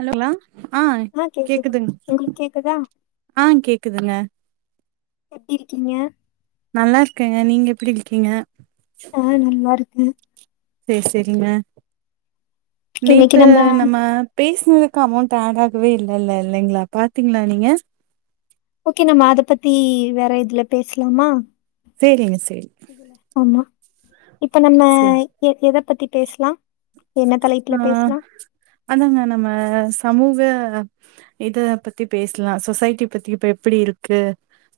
ஹலோங்களா ஆ கேக்குது கேக்குதுங் உங்களுக்கு கேக்குதா ஆ கேக்குதுங்க எப்டிருக்கீங்க நல்லாருக்கேங்க நீங்க எப்டி இருக்கீங்க ஆ நல்லாருக்கே பேசறிங்க நேத்து நம்ம பேசுனதுக்கு அமௌண்ட் ஆட் ஆடாகவே இல்லல்ல இல்லைங்களாப் பாத்தீங்களா நீங்க ஓகே நம்ம அதப் பத்தி வேற இதுலப் பேசலாமா சேரிங்க சேரி ஆமா இப்ப நம்ம சேரி எ எதப் பத்திப் பேஸ்லா ஆ அதாங்க நம்ம சமூக இதப் பத்திப் பேசலா சொசைட்டிப் பத்தி இப்ப எப்டி இருக்கு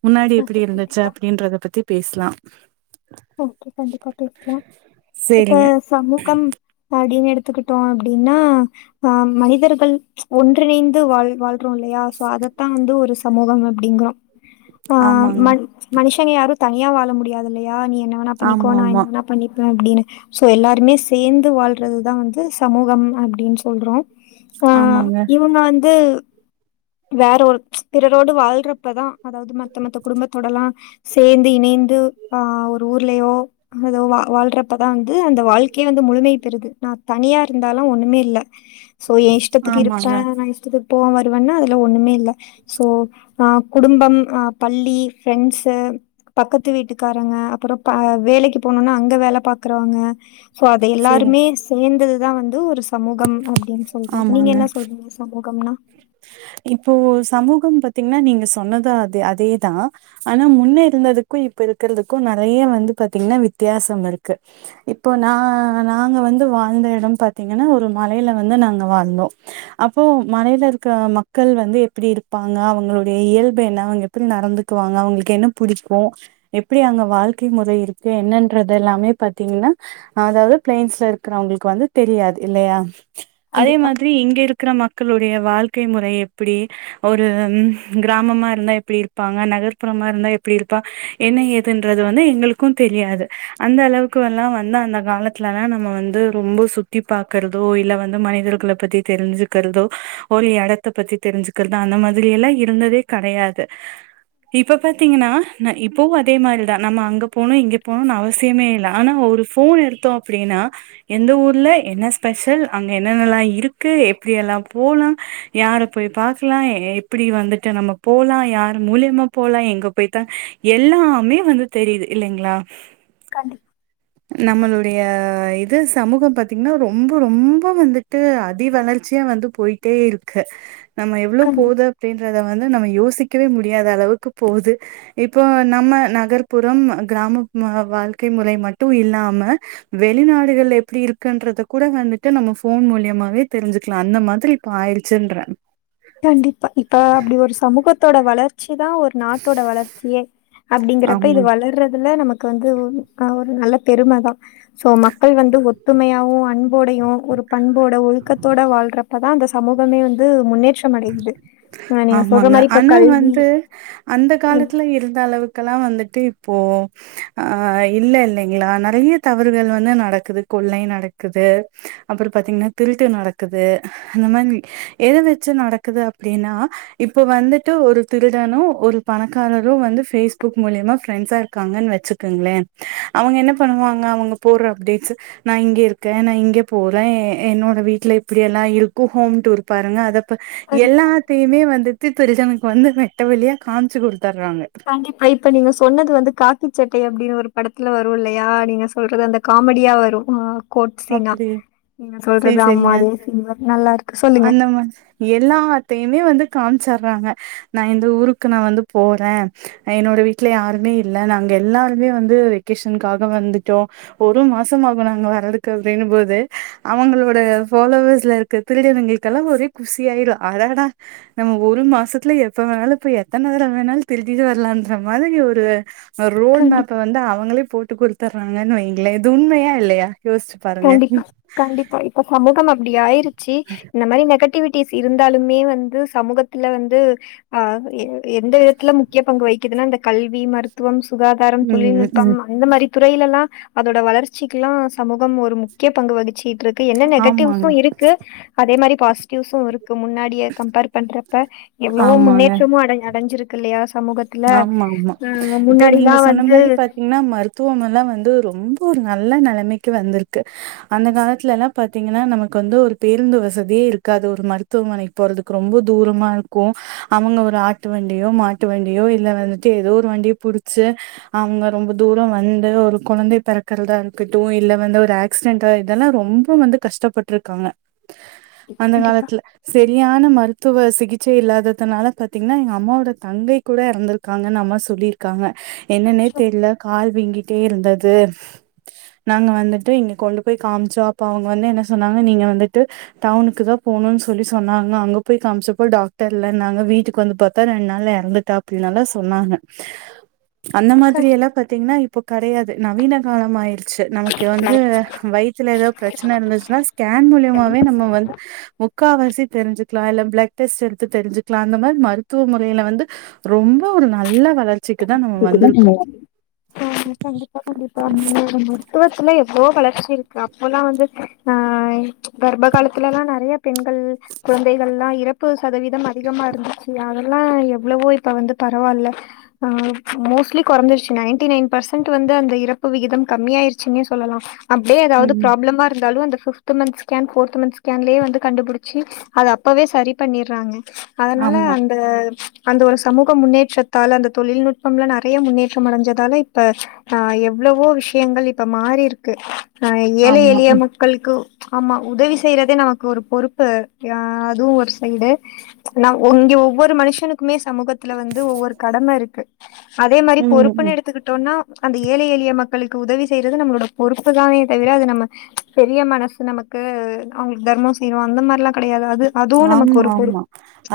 முன்னாடி ஓகே எப்டி இருந்துச்சு கண்டிப்பா அப்டின்றதப் பத்திப் பேசலா ஓகே கண்டிப்பா பேசலா இப்ப சேரிங்க சமூகம் அடின்னு எடுத்துக்கிட்டோ அப்டின்னா ஆ மனிதர்கள் ஒன்றிணைந்து வாழ் வாழ்றோ இல்லையா சோ அதத்தா வந்து ஒரு சமூகம் அப்டிங்கறோ ஆ ஆமாங்க மண் மனுஷங்க யாரு தனியா வாழ முடியாது இல்லையா நீ என்ன வேணாப் பண்ணிக்கோ ஆமா நா ஆமா என்ன வேணாப் பண்ணிப்பே அப்டின்னு சோ எல்லாருமே சேந்து வாழ்றதுதா வந்து சமூகம் அப்டின் சொல்றோ ஆ ஆமாங்க இவுங்க வந்து வேற ஒரு பிறரோடு வாழ்றப்பத அதாவது மத்த மத்தக் குடும்பத்தோடலா சேந்து இணைந்து ஆ ஒரு ஊர்லயோ அத வா வாழ்றப்பதா வந்து அந்த வாழ்க்கையே வந்து முழுமைப் பெறுது நா தனியா இருந்தாலா ஒண்ணுமே இல்ல சோ எ இஷ்டத்துக்கு இருப்பே ஆமாங்க நா இஷ்டத்துக்கு போ வருவன்னா அதுல ஒண்ணுமே இல்ல சோ அ குடும்பம் அ பள்ளி ஃப்ரெண்ட்ஸ் பக்கத்து வீட்டுக் காரங்க அப்பற ப வேலக்கி போனோனா அங்க வேல பாக்றவங்க சோ அத சேரி எல்லாருமே சே சேந்தது தா வந்து ஒரு சமூகம் அப்டின் சொல்றோ ஆமாங்க நீங்க என்ன சொல்றீங்க சமூகம்னா இப்போ சமூகம் பத்தீங்ன்னா நீங்க சொன்னது அது அதே தா ஆனா முன்ன இருந்ததுக்கு இப்ப இருக்கிறதுக்கு நெறைய வந்து பாத்தீங்ன்னா வித்தியாசம் இருக்கு இப்ப நா நாங்க வந்து வாழ்ந்த எடம் பாத்தீங்கன்னா ஒரு மலையில வந்து நாங்க வாழ்ந்தோ அப்போ மலையில இருக்ற மக்கள் வந்து எப்டி இருப்பாங்க அவங்களுடைய இயல்பு என்னா அவுங்க எப்டி நடந்துக்குவாங்க அவங்ளுக்கு என்னப் புடிக்கு எப்டி அவங்க வாழ்க்கை முறை இருக்கு என்னன்றதெல்லாமே பாத்தீங்ன்னா அது அது பிளைன்ஸ்ல இருக்கறவங்ளுக்கு வந்து தெரியாது இல்லயா அதே கண்டிப்பா மாதிரி இங்க இருக்குற ம க்களுடைய வாழ்க்கை முறை எப்டி ஒரு கிராமமா இருந்தா எப்டி இருப்பாங்க நகர்ப்புறமா இருந்தா எப்டி இருப்பா என்ன ஏதுன்றது வந்து எங்களுக்கு தெரியாது அந்த அளவுக்குல்லா வந்து அந்த கால த்துலலா நம்ம வந்து ரொம்போ சுத்தி பாக்குறதோ இல்ல வந்து மனிதர்கள பத்தி தெரிஞ்சுக் க்கிறதோ ஒரு எடத்தப் பத்தித் தெரிஞ்சுக்றது அந்த மாதிரி எல்லா இருந்ததேக் கெடையாது இப்பப் பாத்தீங்கன்னா ந இப்பவு அதே மாரிதா நம்ம அங்கப் போணு இங்கப் போணுன்னு அவசியமே இல்ல ஆனா ஒரு ஃபோன் எடுத்தோ அப்டின்னா எந்த ஊர்ல என்ன ஸ்பெஷல் அங்க என்னென்னல்லா இருக்கு எப் எப்டியெல்லா போலா யாரப் போய் பாக்லா எப்டி வந்துட்டு நம்மப் போலா யார் மூல்யமாப் போலா எங்கப் போய் தங் எல்லாமே வந்து தெரிது இல்லேங்ளா கண்டிப் நம்மளுடைய இது சமூகம் பாத்தீங்ன்னா ரொம்போ ரொம்போ வந்துட்டு அதி வளர் ச்சியா வந்து போயிட்டே இருக்கு நம்ம எவ்ளோ கண்டி போது அப்டின்றத வந்து நம்ம யோசிக்கவே முடியாத அளவுக்கு போது இப்போ நம்ம நகர்ப்புறம் கிராம மு வாழ்க்கை முறை மட்டு இல்லாம வெளிநாடுகள்ல எப்டி இருக்கன்றதக் கூட வந்துட்டு நம்ம ஃபோன் மூலியமாவே தெரிஞ் க்லா அந்த மாதிரி இப்ப ஆயிருச்சுன்றே கண்டிப்பா இப்ப அப்டி ஒரு சமூகத்தோட வளர் ச்சிதா ஒரு நாட்டோட வளர்ச்சியே அப்டிங்கறப்ப இது ஆமா வளர்றதுல நமக் க்கு வந்து அ ஒரு நல்ல பெரும தா சோ மக்கள் வந்து ஒத்துமையாவு அன்போடையு ஒரு பண்போட ஒழுக்கத்தோட வாழ்ற ப்பதா அந்த சமூகமே வந்து முன்னேற்ற ஆமாங்க ஆனா கல்வி வந்து அந்த ம் காலத்துல இருந்த அளவு க்கலா வந்துட்டு இப்போ ஆ இல்ல இல்லேங்ளா நறைய தவறுகள் வந்து நடக்குது கொள்ளை நடக்குது அப்புற பாத்தீங்ன்னா திருட்டு நடக்குது அந்த மாதிரி எத வச்சு நடக்குது அப்டின்னா இப்போ வந்துட்டு ஒரு திருடனு ஒரு பணக்காரரு வந்து ஃபேஸ்புக் மூலியமா ஃப்ரெண்ட்ஸா இருக்காங்கன் வச்சுக் குங்களே அவங்க என்ன பண்ணுவாங்க அவங்க போடுற அப்டேட்ஸ் நா இங்க இருக்கே நா இங்கே போறே என்னோட வீட்ல இப்டி எல்லா இருக்கூ ஹோம் டூர் பாருங்க அத இப்ப கண்டிப்பா, எல்லாத்தையுமே வந்துட்டு திருச்சனுக்கு வந்து வெட்ட வெழியா காம்ச்சு குடுத்தர்றாங்க கண்டிப்பா இப்ப நீங்க சொன்னது வந்து காக்கிச் சட்டை அப்டின் ஒரு படத்துல வரு இல்லையா நீங்க சொல்றது அந்த காமெடியா வரு ஆ கோட் சீனா அப்டி நீங்க சேரி சொல்றது சேரிங்க ஆமா அதே சீன் தா நல்லா இருக்கு சொல்லுங்க அந்த மாதிரி எல்லாத்தையுமே வந்து காம்ச்சறாங்க நா இந்த ஊருக்கு நா வந்து போறே என்னோட வீட்டுல யாருமே இல்ல நாங்க எல்லாருமே வந்து வெக் கேஷன்காக வந்துட்டோ ஒரு மாசமாகும் நாங்க வரதுக்கே அப்டினும் போது அவங்களோட ஃபாலோவர்ஸ்ல இருக்க திருடனங்களுக்கெல்லா ஒரே குசியாயிரும் ஆடாடா நம்ம ஒரு மாசத்ல எப்ப வேணாலு போய் எத்தன தரவ வேணாலு திருடிட்டு வரலான்ற மாதிரி ஒரு ரோட் கண்டிப்பா. மேப்ப வந்து அவங்களே போட்டு குடுத்துர்றாங்கன் வைங்களே இது உண்மையா இல்லையா யோசிச் கண்டிப்பா கண்டிப்பா இப்ப சமூகம் அப்டி ஆயிருச்சி இந்த மாரி நெகட்டிவிட் டிஸ் இருந்தாலுமே வந்து சமூகத்துல வந்து ஆ எ எ எந்த விதத்துல முக்கிய பங்கு வகி கிதுனா இந்த கல்வி மருத்துவம் சுகாதாரம் ம் ம் தொழில்நுட்பம் ம் அந்த மாரி துறையிலல்லா அதோட வளர்ச்சிக்குலா சமூகம் ஒரு முக்கிய பங்கு வகிச்சிட்டு இருக் க்கு என்ன ஆமாங்க நெகட்டிவ்ஸும் இருக்கு அதே மாரி பாசிட்டிவ்ஸும் இருக்கு முன்னாடி டிய கம்பேர் பண்றப்ப எவ்ளவோ ஆமாங்க முன்னேற்றமும் அட அடைஞ்சிருக்குல்லையா சமூகத் துல ஆமா முன்னாடியல்லா வந்து ன்னா மருத்துவம் எல்லா வந்து ரொம்ப ஒரு நல்ல நெலமைக்கு வந்திருக்கு அந்த காலத்துல எல்லா பாத்தீங்கன்னா நமக்கு வந்து ஒரு பேருந்து வசதியே இருக்காது ஒரு மருத் துவமனைக்கு போறதுக் ரொம்ப தூரமா இருக்கும் அவங்க ஒரு ஆட்டு வண்டியோ மாட்டு வண்டி டியோ இல்ல வந்துட்டு ஏதோ ஒரு வண்டிய புடிச்சு அவுங்க ரொம்ப தூரோ வந்து ஒரு கொழந்தை பெறக்றதா இருக்கட்டும் இல்ல வந்து ஒரு ஆக் சிடென்ட் இதெல்லா ரொம்ப வந்து கஷ்டப்பட்ருக்காங்க அந்த கண்டிப்பா காலத்துல செரியான மருத்துவ சிகிச்சை இல்லாததுனால பாத்தீங்ன்னா எங்க அம்மாவோட தங்கை கூட எறந்திர்க்காங்கன் அம்மா சொல்லியிருக்காங்க என்னன்னே தெர்ல கால் வீங்கிட்டே இருந்தது நாங்க வந்துட்டு இங்க கொண்டு போய் காம்ச்சோ அப்ப அவங்க வந்து என்ன சொன்னாங்க நீங்க வந்துட்டு டவுனுக்கு தா போனுனு சொல்லி சொன்னாங்க அங்க போய் காம்ச்சப்ப டாக்டர் இல்லனாங்க வீட்டுக்கு வந்து பா இப்ப ரெண்டு நாள்ல எறந்துட்டா அப்டின்னல்லா சொன்னாங்க அந்த மாதிரி எல்லா பத்தீங்ன்னா இப் இப்போ கடையாது நவீன காலம் ஆயிரு சு நமக்கு வந்து கண்டிப்பா வயித்ல ஏதா பிரச்சன இருந்துச்சுன்னா ஸ்கேன் மூலயமாவே நம்ப வந்து முக்காவாசி தெரிஞ்சுக்லா இல்ல பிளட் டெஸ்ட் எடுத்து தெரிஞ்சுக்லா அந்த மாரி மருத்துவ முறையில வந்து ரொம்ப ஒரு நல்ல வளர் சிக்கு தானோ [unintelligible] ஆ கண்டிப்பா கண்டிப்பா மருத்துவத்துல எவ்ளோ வளர்ச்சி இருக்கு அப்பல்லா வந்து ஆ கர்ப காலத்துலல்லா நறைய பெண்கள் கொழந்தைகள்லா இறப்பு சதவீதம் அதிகமா இருந்துச்சு அதெல்லா எவ்ளவோ இப்ப வந்து பரவால்ல ஆ மோஸ்ட்லி கொறைஞ்சிருச்சு நையன்டி நைன் பர்சன்ட்டு வந்து அந்த இறப்பு விகிதம் கம்மியாயிருச்சுனே சொல்லலாம் அப்டியே ஏதாது ம். ப்ராப்ளமா இருந்தாலு அந்த two month scan fourth month ஸ்கேன்லயே வந்து கண்டுபுடிச்சி அத அப்பவே சரி பண்ணிறாங்க அதனால ஆமா, அந்த அந்த ஒரு சமூக முன்னேற்றத்தால அந்த தொழில்நுட் பம்ல நெறைய முன்னேற்றம் அடஞ்சதால இப்ப ஆ எவ்ளவோ விஷயங்கள் இப்ப மாறிருக்கு அ ஏழை ஆமா. எழிய ம், மக் களுக்கு ஆமா உதவி செய்றதே நமக்கு ஒரு பொறுப்பு யா அதுவு ஒரு சைடு நா இங்க ஒவ்வொரு மனுஷனுக்குமே சமூகத்துல வந்து ஒவ்வொரு கடமருக்கு அதே மாரி ம், பொறுப்புன் ம். எடுத் த்துக்கிட்டோனா அந்த ஏழை எளிய மக்களுக்கு உதவி செய்றது நம்ளோட பொறுப்பு தானே தவிர அத நம்ம பெரிய மனசு நமக்கு அவங்களுக் தர்மம் செய்றோ அந்த மாரில்லாம் கெடையாது அது அதுவு நமக்கு ஆமா ஒரு ஆமா பொறுப்பு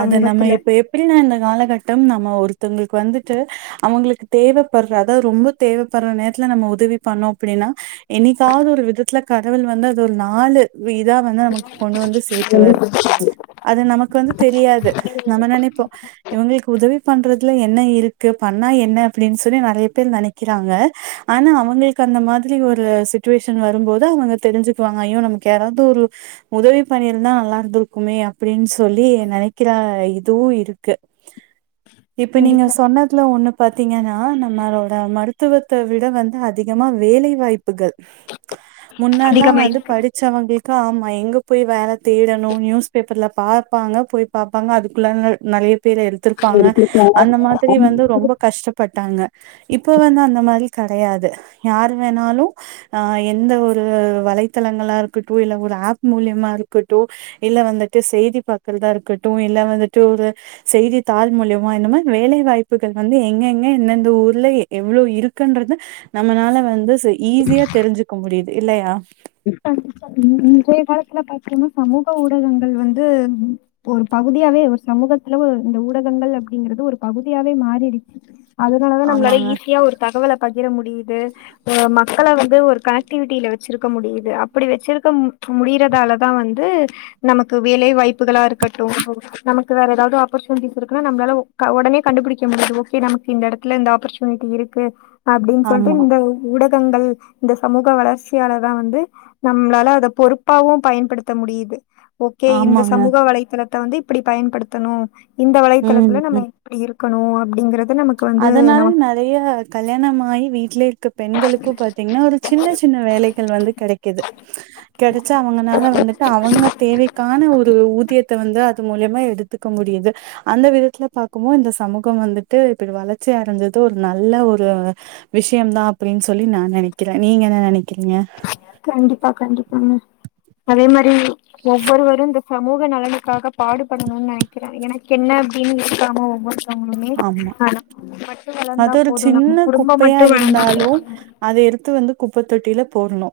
அத நம்ம இப்ப எப் பிடின்னா இந்த காலகட்டம் நம்ம ஒருத்தங்களுக்கு வந்துட்டு அவங்களுக்கு தேவப்படுற அதாது ரொம்ப தேவப்படுற நேரத்துல நம்ம உதவி பண்ணோ அப்டின்னா என்னிக்காது ஒரு விதத்துல கடவுள் வந்து அது ஒரு நாலு விதா வந்து நமக் கொண்டு வந்து சேத்துவாரு அது நமக்கு வந்து தெரியாது நம்ம நெனைப்போம் இவங்கள்க்கு உதவி பண்றதுல என்ன இருக்கு பண்ணா என்ன அப்டின் சொல்லி நெறைய பேர் நனைக் கிறாங்க ஆனா அவங்களுக்கு அந்த மாத்ரி ஒரு சுச்சுவேஷன் வரும்போது அவங்க தெரிஞ்சு போனா ஐயோ நமக்கு யாராவ்து ஒரு உதவி பண்ணிருந்தா நல்லா இருந்துர் க்குமே அப்டின் சொல்லி நனைக்கிற எதுவும் இருக்கு இப்ப நீங்க கண்டிப்பா சொன்னதுல ஒண்ணு பாத்தீங்கன்னா நம்மளோட மருத்துவத்த விட வந்து அதிகமா வேலை வாய்ப்புகள் முன்னெல்லாம் வந்து அதிகமாயிருக்கு படிச்சவங்களுக்கு ஆமா எங்க போய் வேல தேடனும் நியூஸ் பேப்பர்ல பாப்பாங்க போய் பாப்பாங்க அதுக்குள்ள நறைய பேர் எடு துருப்பாங்க அந்த மாதிரி இருக்காங்க வந்து ரொம்ப கஷ்சப் பட்டாங்க இப்ப வந்து அந்த மாரி கடையாது யார் வேணாலும் ஆ எந்த ஒரு வலைத்தளங்களா இருக்கட்டும் இல்ல ஒரு ஆப் மூலியமா இருக்கட்டும் இல்ல வந்துட்டு செய்தி பாக்றதா இருக்கட்டும் இல்ல வந்துட்டு ஒரு செய்தி தாள் மூலியமா இனும வேலை வாய்ப்புகள் வந்து எங்க எங்க எந்தெந்த ஊர்ள எவ்ளோ இருக்குன்றது நம்மளால வந்து செ ஈஸியா தெரிஞ்சுக்க முடியுது இல்லையா இன்றைய காலத்துல பாத்திகன்னா சமூக ஊடகங்கள் வந்து ஒரு பகுதியாவே ஒரு சமூகத்துல இந்த ஊடகங்கள் அப்படிங்கறது ஒரு பகுதியாவே மாறிடுச்சு அதனாலதா நம்ளால ஆமாங்க ஈஸியா ஒரு தகவல பகிர முடியுது மக்கள வந்து ஒரு கனெக்டிவிட்டில வச்சிருக் க்க முடியிது அப்படி வச்சிருக்க முடிறதாலதான் வந்து நமக்கு வேலை வாய்ப்புகளா இருக்கட்டும் நமக்கு வேற எதாது ஆப்பர்ச்சுனிட்டிஸ் இருக்குன்னா நப்ளால உக் ஒடனே கண்டுபுடிக்க முடியுது ஓகே நமக்கு இந்த எடத்துல இந்த ஆப்பர்சு னிட்டி இருக்கு அப்டின் சொல்ட்டு ஆமா இந்த ஊடகங்கள் இந்த சமூக வளர்ச்சியாளர் தா வந்து நம்ளால அத பொறுப்பாவு பயன்படுத்த முடியிது ஓகே இந்த ஆமாங்க சமூக வலைத்தளத்த வந்து இப்டி பயன்படுத்தணும் இந்த ம் வலைத்தளத்துல நம்ம ம் அப்டி இருக்கணு அப்டிங்கற அதனால நெறைய கல்யாண ஆயி வீட்ல இருக்க பெண்களுக்கு பாத்தீங்கன்னா ஒரு சின்ன சின்ன வேலைக்கு வந்து கிடைக்குது கிடச்சா அவங்கனால வந்துட்டு அவங்க தேவைக்கான ஒரு ஊதியத்த வந்து அது மூலியமா எடுத்துக்க முடியுது அந்த விதத்துல பாக்கும் போது இந்த சமூகம் வந்து விட்டு இப்டி வளர்ச்சி அடஞ்சது ஒரு நல்ல ஒரு விஷயம்தா அப்டின்னு சொல்லி நா நினைக்கிற நீங்க என்ன நினைக்கிறீங்க கண்டிப்பா கண்டிப்பாங்க அதே மாதிரி ஒவ்வொருவரு இந்த சமூக நலனுக்காக பாடுபடணும்னு நினைக்கிறாங்க எனக்கு என்ன அப்டின்னு இருக்காம ஒங்க ஆமா வளர்ந்தா அது ஒரு போதும் நம்ம சின்ன குடும்பம் குப்பயா மட்டும் வளர்ந்தா இருந்தாலு போதும் அத எடுத்து வந்து குப்பத்தொட்டில போடணு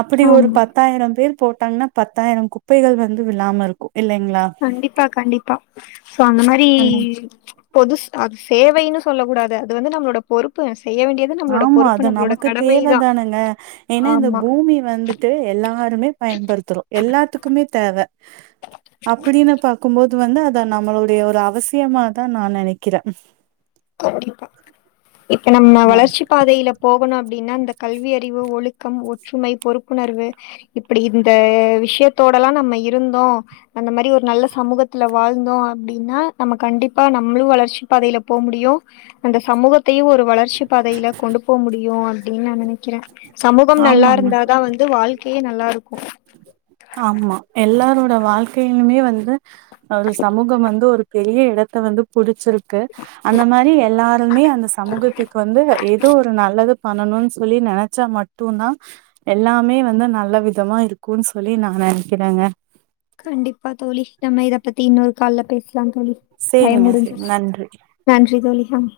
அப்டி ஒரு ஆமா. பத்து பத்தாயிர பேர் போட்டாங்கன்னா பத்தாயிர பேர் போட்டாங்க ன பத்தாயிர குப்பைகள் வந்து வில்லாம இருக்கும் இல்லங்களா கண்டிப்பா கண்டிப்பா சோ அந்த மாரி அந்த பொது ஸ்டாக்ஸ் சேவைன்னு சொல்ல கூடாது அது வந்து நம்மளோட பொறுப்பு செய்ய வேண்டிய ஆமா அது நமக்கு தேவதானங்க ஏன்னா இந்த ஆமா பூமி வந்து ட்டு எல்லாருமே பயன்படுத்துறோ எல்லாத்துக்குமே தேவ அப்டின்னு பாக்கும்போது இது வந்து அத நம்மளுடைய ஒரு அவசியமாதா நா நினைக்கிற கண்டிப்பா இப்ப நம்ம ஆ வளர்ச்சி பாதையில போகணு அப்டின்னா இந்த கல்வியறிவு ஒழுக்கம் ஒற்றுமை பொறுப்புணர்வு இப்டி இந்த விஷயத்தோடல்லா நம்ம இருந்தோ அந்த மாதிரி ஒரு நல்ல சமூகத்துல வாழ்ந்தோ அப்டின்னா நம்ம கண்டிப்பா நம்மளு வளர்ச்சி பாதையில போ முடியு அந்த சமூகத்தையு ஒரு வளர்ச்சி பாதையில கொண்டு போக முடியு அப்டின்னு நா நினைக்கிற சமூகம் நல்லா ஆமாங்க இருந்தா தா வந்து வாழ்க்கையே நல்லா இருக்கும் ஆமா எல்லாரோட வாழ்க்கையிலுமே வந்து ஒரு சமூகம் வந்து ஒரு பெரிய இடத்த வந்து புடிச்சிருக்கு அந்த மாதிரி எல்லாருமே அந்த சமூகத்துக்கு வந்து ஏதோ ஒரு நல்லது பண்ணணும்னு சொல்லி நினைச்சா மட்டு மட்டு தா எல்லாமே வந்து நல்ல விதமா இருக்கும்ன்னு சொல்லி நா நினைக்கிறங்க கண்டிப்பா தோழி நம்ம இத பத்தி இன்னொரு கால பேசலா தோழி டைம் சேரிங்க சேரி முடிஞ்சுச்சு நன்றி நன்றி தோழிகம்